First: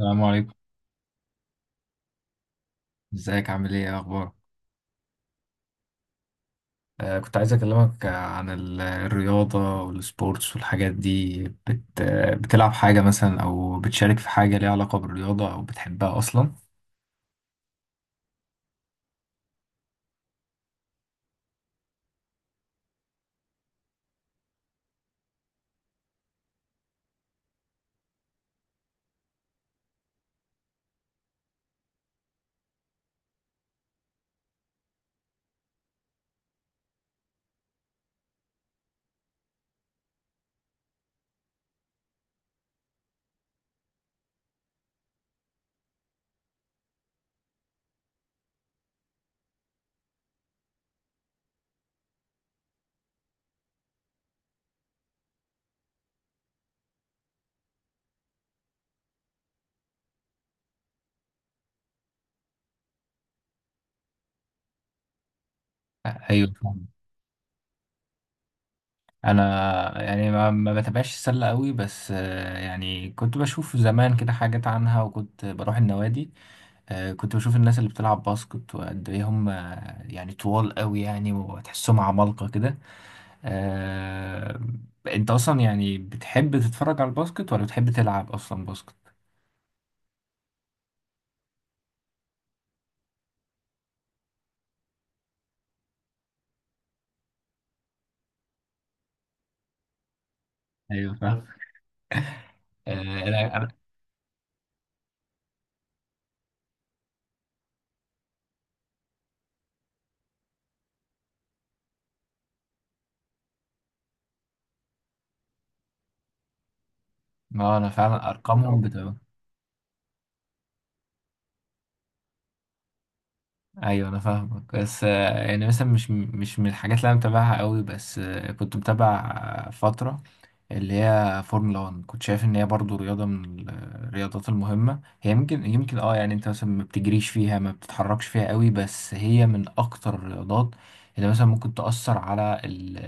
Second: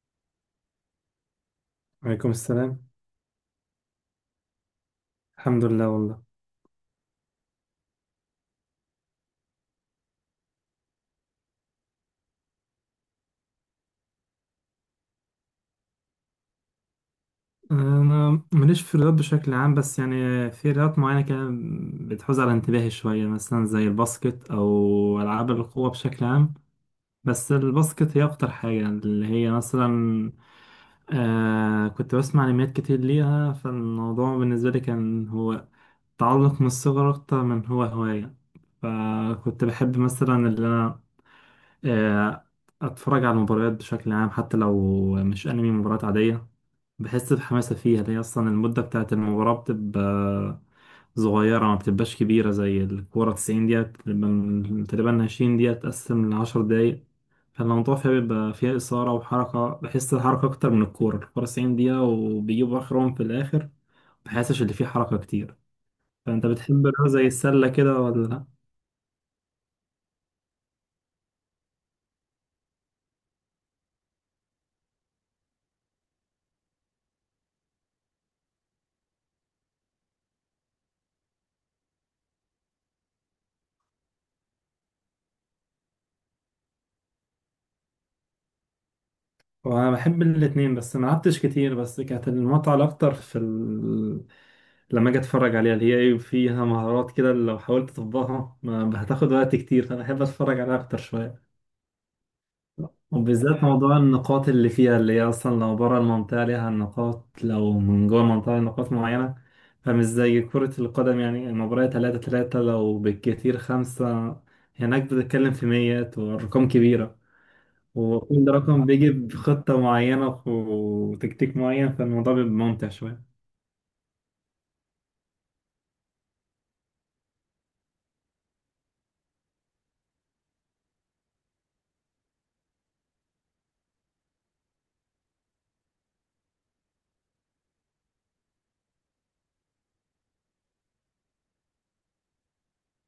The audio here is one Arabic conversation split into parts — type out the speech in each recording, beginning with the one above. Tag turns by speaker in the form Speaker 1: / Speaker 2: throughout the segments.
Speaker 1: السلام عليكم.
Speaker 2: وعليكم السلام.
Speaker 1: ازيك؟ عامل ايه؟ ايه اخبارك؟
Speaker 2: الحمد لله والله.
Speaker 1: كنت عايز اكلمك، عن الرياضة والسبورتس والحاجات دي، بت آه، بتلعب حاجة مثلا او بتشارك في حاجة ليها علاقة بالرياضة او بتحبها اصلا؟
Speaker 2: انا ماليش في الرياضات بشكل عام، بس يعني في رياضات معينه كده بتحوز على انتباهي شويه، مثلا زي الباسكت او العاب القوه بشكل عام. بس الباسكت هي اكتر حاجه، اللي هي مثلا كنت بسمع انميات كتير ليها، فالموضوع بالنسبه لي كان هو تعلق من الصغر اكتر من هو هوايه. فكنت بحب مثلا اللي انا آه اتفرج على المباريات بشكل عام، حتى لو مش انمي، مباريات عاديه. بحس بحماسة فيها، لأن أصلا المدة بتاعت المباراة بتبقى صغيرة، ما بتبقاش كبيرة زي الكورة 90 دقيقة، بتبقى تقريبا 20 دقيقة تقسم لعشر دقايق. فالموضوع فيها بيبقى فيها إثارة وحركة، بحس الحركة أكتر من الكورة 90 دقيقة، وبيجيبوا آخرهم في الآخر، مبحسش اللي فيه حركة كتير.
Speaker 1: آه، ايوه
Speaker 2: فأنت
Speaker 1: فاهم.
Speaker 2: بتحب الرياضة زي السلة كده ولا لأ؟
Speaker 1: انا يعني ما بتابعش السلة قوي، بس يعني كنت بشوف زمان كده حاجات عنها، وكنت بروح النوادي. كنت بشوف الناس اللي بتلعب باسكت وقد ايه هم، يعني طوال قوي يعني، وتحسهم عمالقة كده. آه... انت اصلا يعني بتحب تتفرج على الباسكت ولا بتحب تلعب اصلا باسكت؟
Speaker 2: وانا بحب الاتنين، بس ما لعبتش كتير. بس كانت المتعة الاكتر في لما اجي اتفرج عليها، اللي هي ايه فيها مهارات كده، لو حاولت تطبقها ما هتاخد وقت كتير، فانا احب اتفرج عليها اكتر
Speaker 1: ايوه
Speaker 2: شوية.
Speaker 1: فاهم. آه... انا
Speaker 2: وبالذات
Speaker 1: انا
Speaker 2: موضوع النقاط اللي فيها، اللي هي اصلا لو بره المنطقة ليها نقاط، لو من جوه المنطقة ليها نقاط معينة. فمش زي كرة القدم، يعني المباراة تلاتة تلاتة، لو بالكتير خمسة، هناك بتتكلم في ميات وأرقام كبيرة.
Speaker 1: ما انا فعلا
Speaker 2: وكل
Speaker 1: ارقامهم
Speaker 2: رقم بيجي
Speaker 1: بتبقى.
Speaker 2: بخطة معينة وتكتيك معين، فالموضوع بيبقى ممتع شوية.
Speaker 1: ايوه انا فاهمك، بس يعني مثلا مش من الحاجات اللي انا متابعها قوي، بس كنت متابع فترة اللي هي فورمولا 1. كنت شايف ان هي برضو رياضة من الرياضات المهمة. هي يمكن يعني انت مثلا ما بتجريش فيها، ما بتتحركش فيها قوي، بس هي من اكتر الرياضات اللي مثلا ممكن تأثر على ال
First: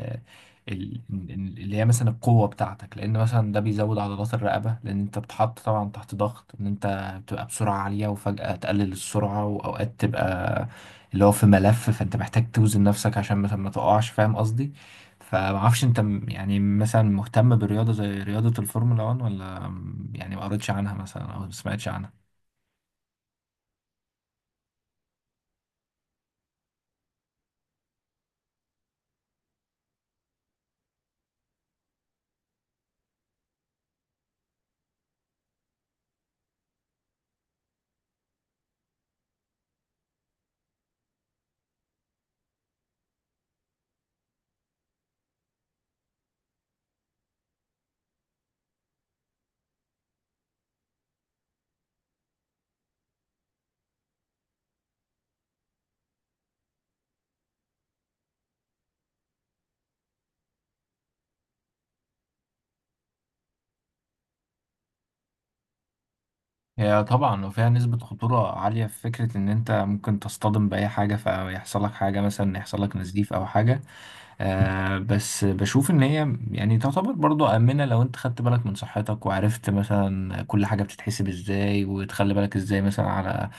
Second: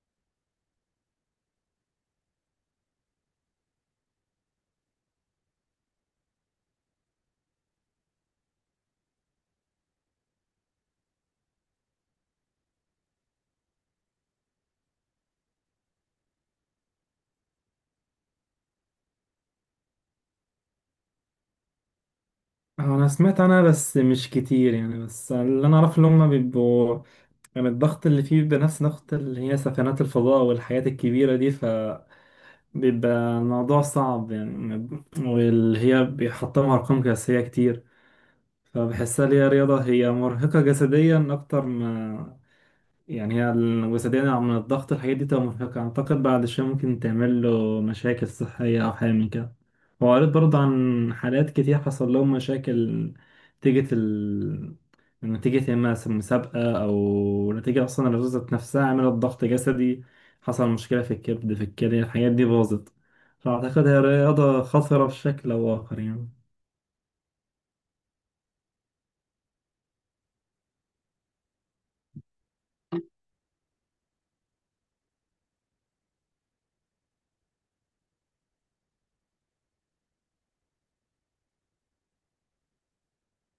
Speaker 1: ال- ال- اللي هي مثلا القوة بتاعتك، لأن مثلا ده بيزود عضلات الرقبة، لأن أنت بتحط طبعا تحت ضغط. إن أنت بتبقى بسرعة عالية وفجأة تقلل السرعة، وأوقات تبقى اللي هو في ملف، فأنت محتاج توزن نفسك عشان مثلا ما تقعش، فاهم قصدي؟ فمعرفش انت، يعني مثلا مهتم برياضة زي رياضة الفورمولا 1، ولا يعني ما قريتش عنها مثلا او ما سمعتش عنها؟
Speaker 2: أنا سمعت عنها بس مش كتير يعني، بس اللي أنا أعرفه إن هما بيبقوا، يعني الضغط اللي فيه بيبقى نفس ضغط اللي هي سفنات الفضاء والحاجات الكبيرة دي، فبيبقى الموضوع صعب يعني. واللي هي بيحطمها أرقام قياسية كتير، فبحسها اللي هي رياضة هي مرهقة جسديا أكتر ما، يعني هي الوسيدة من الضغط، الحاجات دي تبقى مرهقة. أعتقد بعد شوية ممكن تعمل له مشاكل صحية أو حاجة من كده. وقريت برضه عن حالات كتير حصل لهم مشاكل، نتيجة ال نتيجة يا إما مسابقة، أو نتيجة أصلا الرزة نفسها عملت ضغط جسدي، حصل مشكلة في الكبد في الكلى، الحاجات دي باظت. فأعتقد هي رياضة خطرة بشكل أو آخر يعني.
Speaker 1: هي طبعا وفيها نسبة خطورة عالية، في فكرة ان انت ممكن تصطدم بأي حاجة فيحصل لك حاجة، مثلا يحصل لك نزيف او حاجة. بس بشوف ان هي يعني تعتبر برضو امنه لو انت خدت بالك من صحتك، وعرفت مثلا كل حاجه بتتحسب ازاي، وتخلي بالك ازاي مثلا على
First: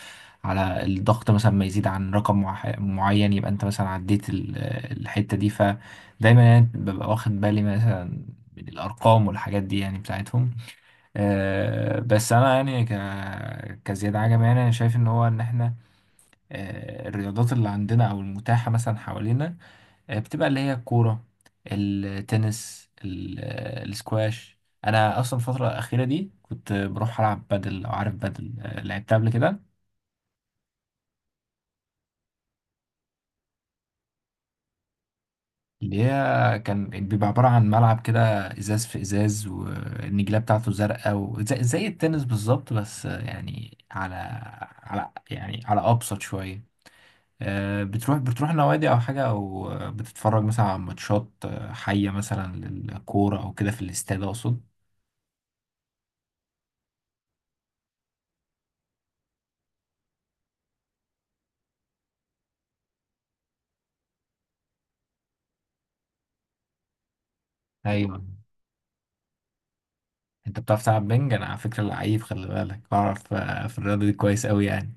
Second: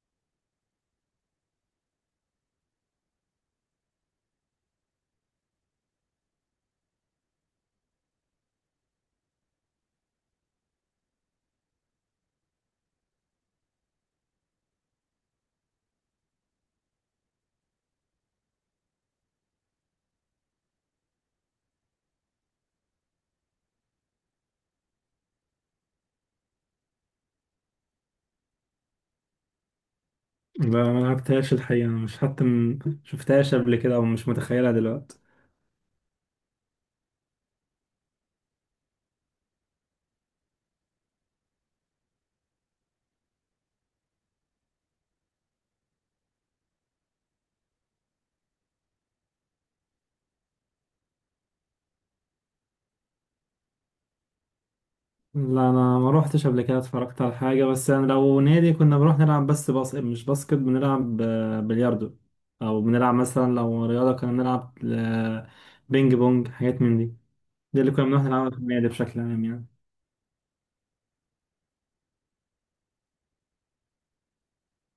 Speaker 1: على الضغط مثلا ما يزيد عن رقم معين، يبقى انت مثلا عديت الحته دي. فدايما يعني ببقى واخد بالي مثلا من الارقام والحاجات دي يعني بتاعتهم. بس انا يعني كزياد عجب. يعني انا شايف ان هو ان احنا، الرياضات اللي عندنا او المتاحه مثلا حوالينا، بتبقى اللي هي الكورة، التنس، السكواش. انا اصلا الفترة الأخيرة دي كنت بروح العب بادل. لو عارف بادل، لعبتها قبل كده؟
Speaker 2: لا ما لعبتهاش الحقيقة، مش حتى شفتهاش قبل كده، أو مش متخيلها دلوقتي.
Speaker 1: اللي هي كان بيبقى عبارة عن ملعب كده، ازاز في ازاز، والنجيلة بتاعته زرقاء، وزي التنس بالظبط، بس يعني على يعني ابسط شوية. بتروح نوادي او حاجة، او بتتفرج مثلا على ماتشات حية مثلا للكورة، او كده في الاستاد، اقصد.
Speaker 2: لا انا ما روحتش قبل كده اتفرجت على حاجه. بس انا لو نادي كنا بنروح نلعب، بس باسكت، مش باسكت، بنلعب بلياردو، او بنلعب مثلا لو رياضه كنا بنلعب بينج بونج، حاجات من دي. دي اللي كنا
Speaker 1: ايوه،
Speaker 2: بنروح نلعبها في النادي بشكل عام يعني.
Speaker 1: انت بتعرف تلعب بنج؟ انا على فكره لعيب، خلي بالك، بعرف في الرياضه دي كويس قوي يعني.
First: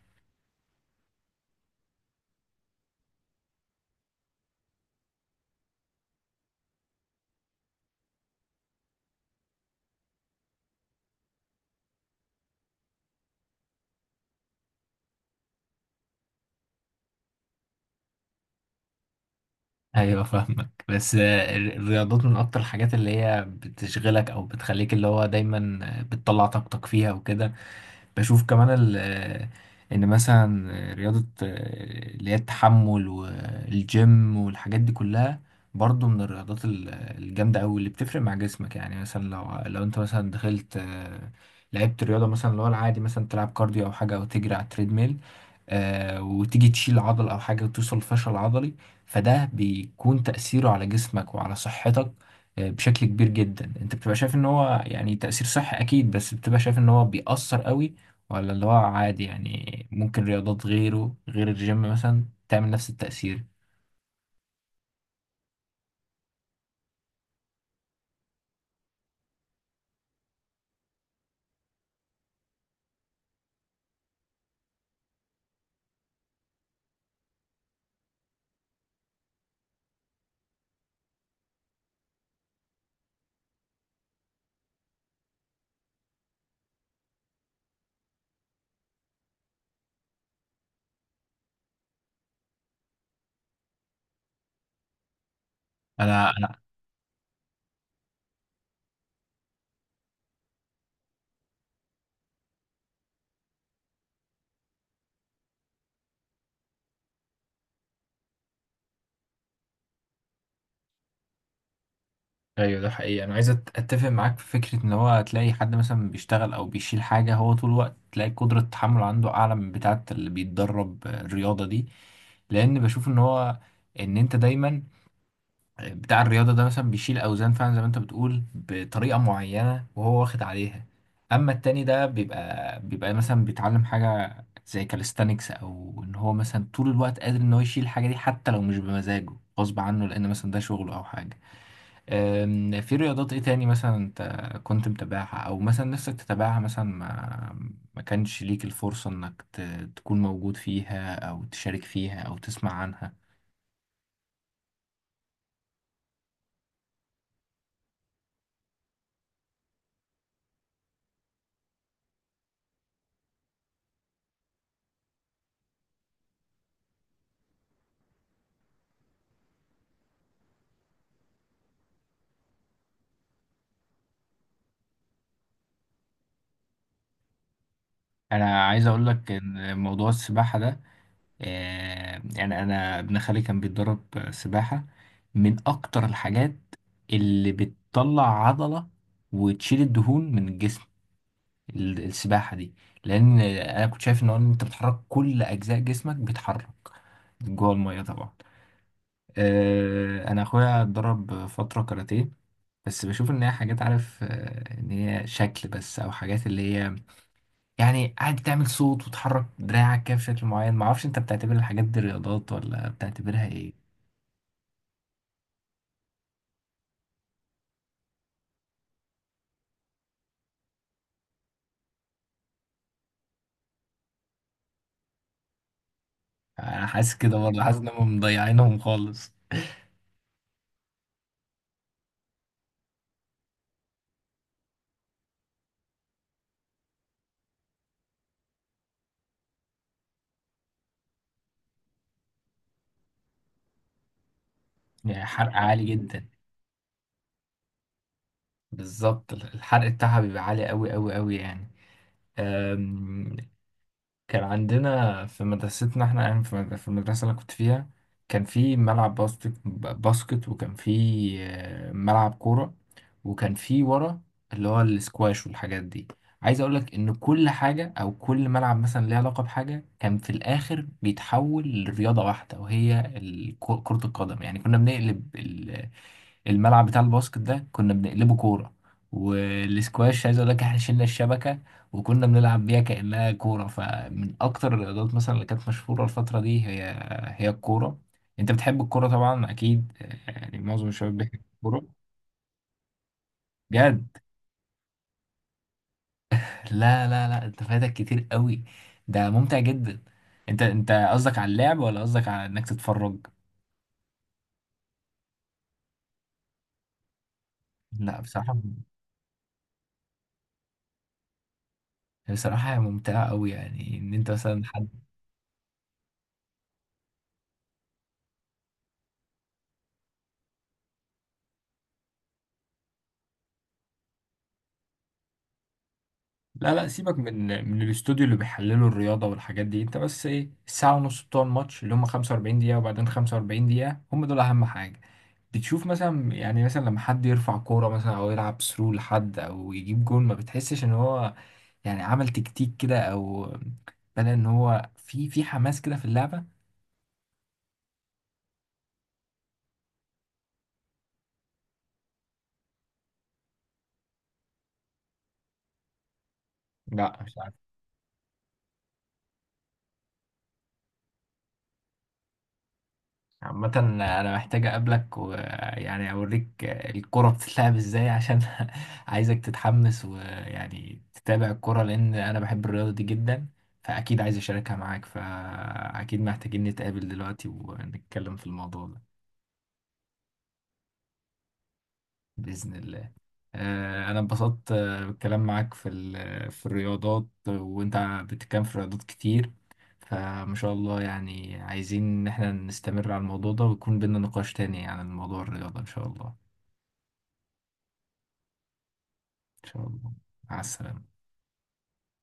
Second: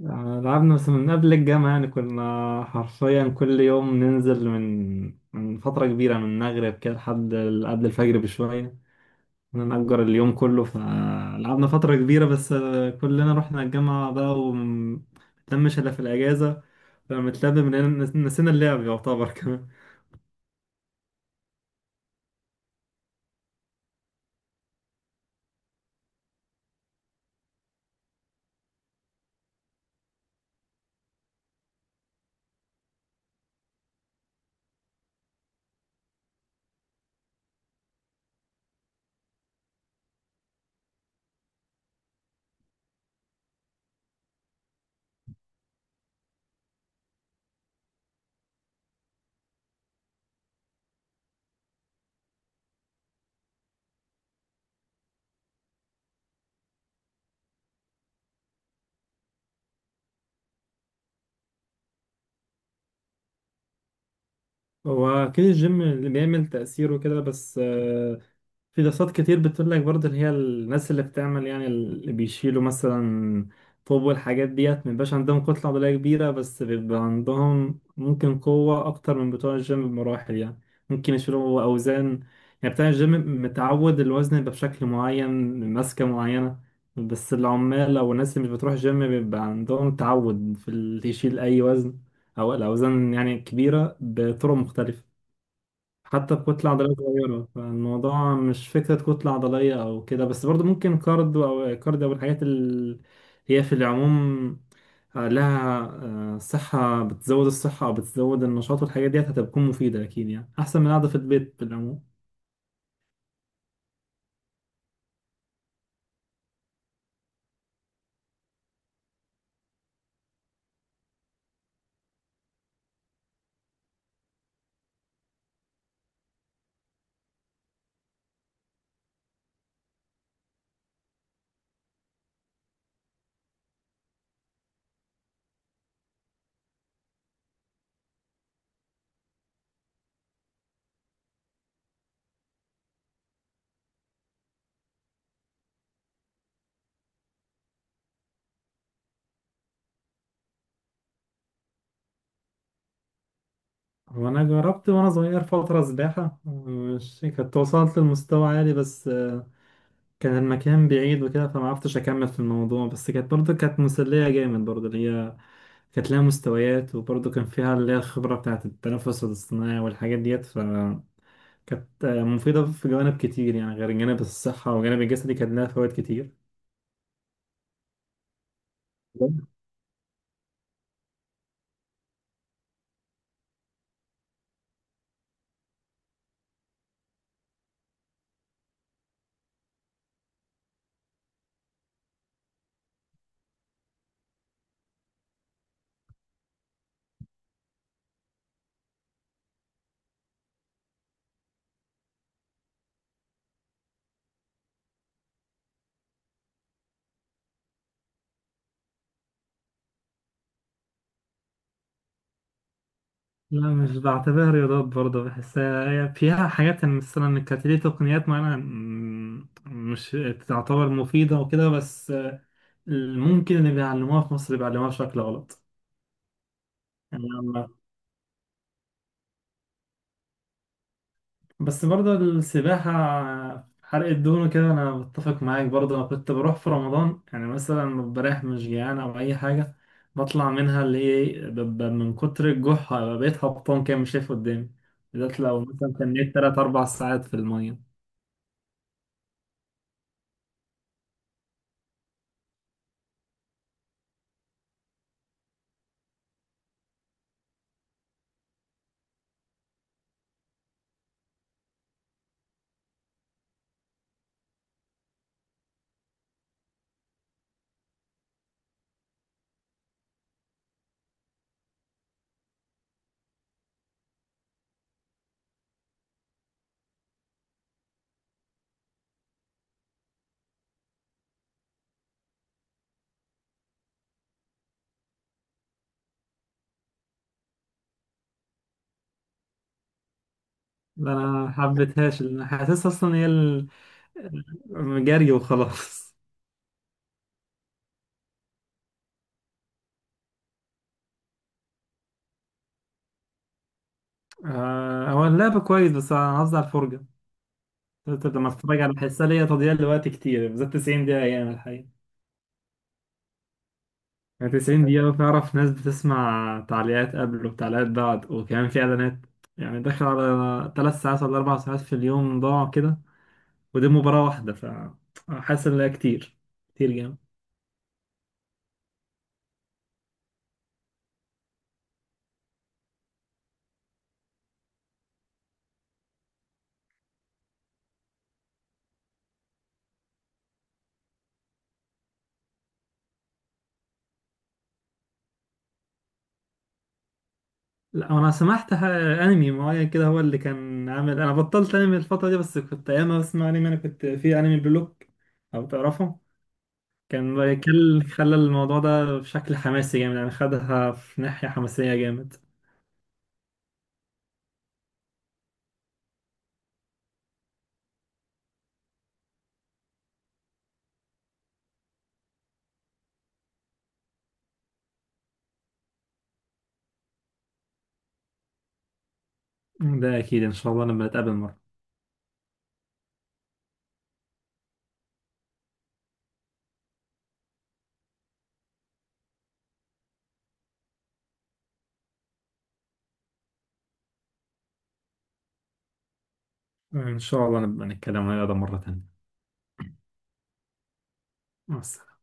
Speaker 2: لعبنا بس من قبل الجامعه، يعني كنا حرفيا كل يوم ننزل من فتره كبيره، من المغرب كده لحد قبل الفجر بشويه، كنا نأجر اليوم كله، فلعبنا فترة كبيرة. بس كلنا رحنا الجامعة بقى، ومتلمش إلا في الأجازة، فلما اتلم من نسينا اللعب يعتبر كمان.
Speaker 1: ايوه فاهمك، بس الرياضات من اكتر الحاجات اللي هي بتشغلك او بتخليك اللي هو دايما بتطلع طاقتك فيها وكده. بشوف كمان ان مثلا رياضه اللي هي التحمل والجيم والحاجات دي كلها، برضو من الرياضات الجامده قوي، اللي بتفرق مع جسمك. يعني مثلا لو انت مثلا دخلت لعبت رياضه مثلا اللي هو العادي، مثلا تلعب كارديو او حاجه، او تجري على التريدميل، وتيجي تشيل عضل او حاجه، وتوصل لفشل عضلي، فده بيكون تاثيره على جسمك وعلى صحتك بشكل كبير جدا. انت بتبقى شايف ان هو يعني تاثير صحي اكيد، بس بتبقى شايف ان هو بيأثر قوي، ولا اللي هو عادي يعني ممكن رياضات غيره غير الجيم مثلا تعمل نفس التأثير؟
Speaker 2: هو أكيد الجيم اللي بيعمل تأثيره كده. بس في دراسات كتير بتقول لك برضه، اللي هي الناس اللي بتعمل يعني اللي بيشيلوا مثلا طوب والحاجات ديت، مبيبقاش عندهم كتلة عضلية كبيرة، بس بيبقى عندهم ممكن قوة أكتر من بتوع الجيم بمراحل يعني. ممكن يشيلوا أوزان، يعني بتاع الجيم متعود الوزن يبقى بشكل معين، ماسكة معينة. بس العمال أو الناس اللي مش بتروح جيم بيبقى عندهم تعود في اللي يشيل أي وزن، أو الأوزان يعني كبيرة بطرق مختلفة،
Speaker 1: انا
Speaker 2: حتى
Speaker 1: انا
Speaker 2: بكتلة عضلية صغيرة. فالموضوع مش فكرة كتلة عضلية أو كده، بس برضو ممكن كاردو أو كارديو، أو الحاجات اللي هي في العموم لها صحة، بتزود الصحة أو بتزود النشاط، والحاجات ديت هتكون مفيدة أكيد يعني، أحسن من قاعدة في البيت في العموم.
Speaker 1: ايوه، ده حقيقي. انا عايز اتفق معاك في فكره ان هو تلاقي حد مثلا بيشتغل او بيشيل حاجه هو طول الوقت، تلاقي قدره التحمل عنده اعلى من بتاعه اللي بيتدرب الرياضه دي، لان بشوف ان هو ان انت دايما بتاع الرياضه ده مثلا بيشيل اوزان فعلا زي ما انت بتقول بطريقه معينه، وهو واخد عليها. اما التاني ده بيبقى مثلا بيتعلم حاجه زي كاليستانكس، او ان هو مثلا طول الوقت قادر ان هو يشيل الحاجه دي حتى لو مش بمزاجه، غصب عنه، لان مثلا ده شغله او حاجه. في رياضات ايه تاني مثلا انت كنت متابعها، او مثلا نفسك تتابعها مثلا ما كانش ليك الفرصة انك تكون موجود فيها، او تشارك فيها، او تسمع عنها؟
Speaker 2: هو أنا جربت وأنا صغير فترة سباحة، مش كنت وصلت لمستوى عالي، بس كان المكان بعيد وكده فمعرفتش أكمل في الموضوع. بس كانت برضه كانت مسلية جامد برضه، اللي هي كانت لها مستويات، وبرضه كان فيها اللي هي الخبرة بتاعة التنفس الاصطناعي والحاجات ديت، فكانت مفيدة في جوانب كتير يعني، غير جانب الصحة وجانب الجسدي كان لها فوائد كتير.
Speaker 1: انا عايز اقول لك ان موضوع السباحة ده، يعني انا ابن خالي كان بيتدرب سباحة، من اكتر الحاجات اللي بتطلع عضلة وتشيل الدهون من الجسم، السباحة دي. لأن أنا كنت شايف إن هو إن أنت بتحرك كل أجزاء جسمك، بيتحرك جوه المية طبعا. أنا أخويا اتدرب فترة كاراتيه، بس بشوف إن هي حاجات، عارف، إن هي شكل بس، أو حاجات اللي هي يعني قاعد تعمل صوت وتحرك دراعك كده بشكل معين. معرفش أنت بتعتبر الحاجات دي رياضات، ولا بتعتبرها
Speaker 2: لا
Speaker 1: إيه؟
Speaker 2: مش بعتبرها رياضات برضه، بحسها هي فيها حاجات يعني، مثلا كانت ليه تقنيات معينة مش تعتبر مفيدة وكده. بس ممكن اللي بيعلموها في مصر بيعلموها بشكل غلط.
Speaker 1: أنا حاسس كده برضه،
Speaker 2: يعني.
Speaker 1: حاسس إن هم مضيعينهم خالص.
Speaker 2: بس برضه السباحة حرق الدهون كده، أنا بتفق معاك. برضه أنا كنت بروح في رمضان، يعني مثلا لما بريح مش جيعان أو أي حاجة، بطلع منها اللي هي ببقى من كتر الجوع بقيت هبطان كده مش شايف قدامي،
Speaker 1: يعني
Speaker 2: بالذات
Speaker 1: حرق
Speaker 2: لو
Speaker 1: عالي
Speaker 2: مثلا
Speaker 1: جدا.
Speaker 2: تنيت تلات أربع ساعات في المية.
Speaker 1: بالظبط، الحرق بتاعها بيبقى عالي أوي أوي أوي. يعني كان عندنا في مدرستنا، احنا يعني في المدرسة اللي أنا كنت فيها، كان في ملعب باسكت باسكت، وكان في ملعب كورة، وكان في ورا اللي هو السكواش والحاجات دي. عايز اقولك ان كل حاجة، او كل ملعب مثلا ليه علاقة بحاجة، كان في الاخر بيتحول لرياضة واحدة، وهي كرة القدم. يعني كنا بنقلب الملعب بتاع الباسكت ده، كنا بنقلبه كورة، والسكواش، عايز اقول لك احنا شلنا الشبكة وكنا بنلعب بيها كأنها كورة. فمن اكتر الرياضات مثلا اللي كانت مشهورة الفترة دي، هي هي الكورة. انت بتحب الكورة طبعا اكيد، يعني معظم
Speaker 2: ده
Speaker 1: الشباب بيحب
Speaker 2: أنا
Speaker 1: الكورة.
Speaker 2: محبتهاش لأن حاسسها أصلا هي
Speaker 1: بجد؟
Speaker 2: جري وخلاص.
Speaker 1: لا لا لا، انت فايتك كتير قوي، ده ممتع جدا. انت قصدك على اللعب، ولا قصدك على انك تتفرج؟
Speaker 2: هو اللعب كويس، بس أنا قصدي على الفرجة.
Speaker 1: لا،
Speaker 2: لما
Speaker 1: بصراحة.
Speaker 2: أتفرج على بحسها ليا تضييع لوقت كتير، بالذات 90 دقيقة يعني الحقيقة.
Speaker 1: بصراحة هي ممتعة قوي، يعني ان انت مثلا
Speaker 2: 90
Speaker 1: حد.
Speaker 2: دقيقة بتعرف، ناس بتسمع تعليقات قبل وتعليقات بعد وكمان في إعلانات، يعني داخل على 3 ساعات ولا 4 ساعات في اليوم ضاعوا كده، ودي مباراة واحدة. فحاسس إن ده كتير،
Speaker 1: لا لا،
Speaker 2: كتير جامد.
Speaker 1: سيبك من الاستوديو اللي بيحللوا الرياضة والحاجات دي، انت بس ايه الساعة ونص بتوع الماتش اللي هم 45 دقيقة، وبعدين 45 دقيقة، هم دول أهم حاجة. بتشوف مثلا يعني مثلا لما حد يرفع كورة مثلا أو يلعب ثرو لحد، أو يجيب جون، ما بتحسش إن هو يعني عمل تكتيك كده، أو بدأ إن هو في حماس كده في اللعبة؟
Speaker 2: لا أنا سمعت أنمي معين كده هو اللي كان عامل، أنا بطلت أنمي الفترة دي، بس كنت أيام ما بسمع أنمي أنا كنت في أنمي بلوك، أو تعرفه؟
Speaker 1: لا،
Speaker 2: كان
Speaker 1: مش عارف.
Speaker 2: بيكل خلى الموضوع ده بشكل حماسي جامد يعني، خدها في ناحية حماسية جامد.
Speaker 1: عامة أنا محتاج أقابلك ويعني أوريك الكرة بتتلعب إزاي، عشان عايزك تتحمس ويعني تتابع الكرة، لأن أنا بحب الرياضة دي جدا، فأكيد عايز أشاركها معاك، فأكيد محتاجين نتقابل دلوقتي ونتكلم في الموضوع ده.
Speaker 2: ده أكيد إن شاء الله لما نتقابل.
Speaker 1: بإذن الله. أنا انبسطت بالكلام معاك في في الرياضات، وأنت بتتكلم في رياضات كتير، فما شاء الله، يعني عايزين إن احنا نستمر على الموضوع ده، ويكون بينا نقاش تاني عن الموضوع الرياضة إن شاء الله.
Speaker 2: إن شاء الله نبقى نتكلم عن هذا مرة تانية.
Speaker 1: إن شاء الله. مع السلامة.
Speaker 2: مع السلامة.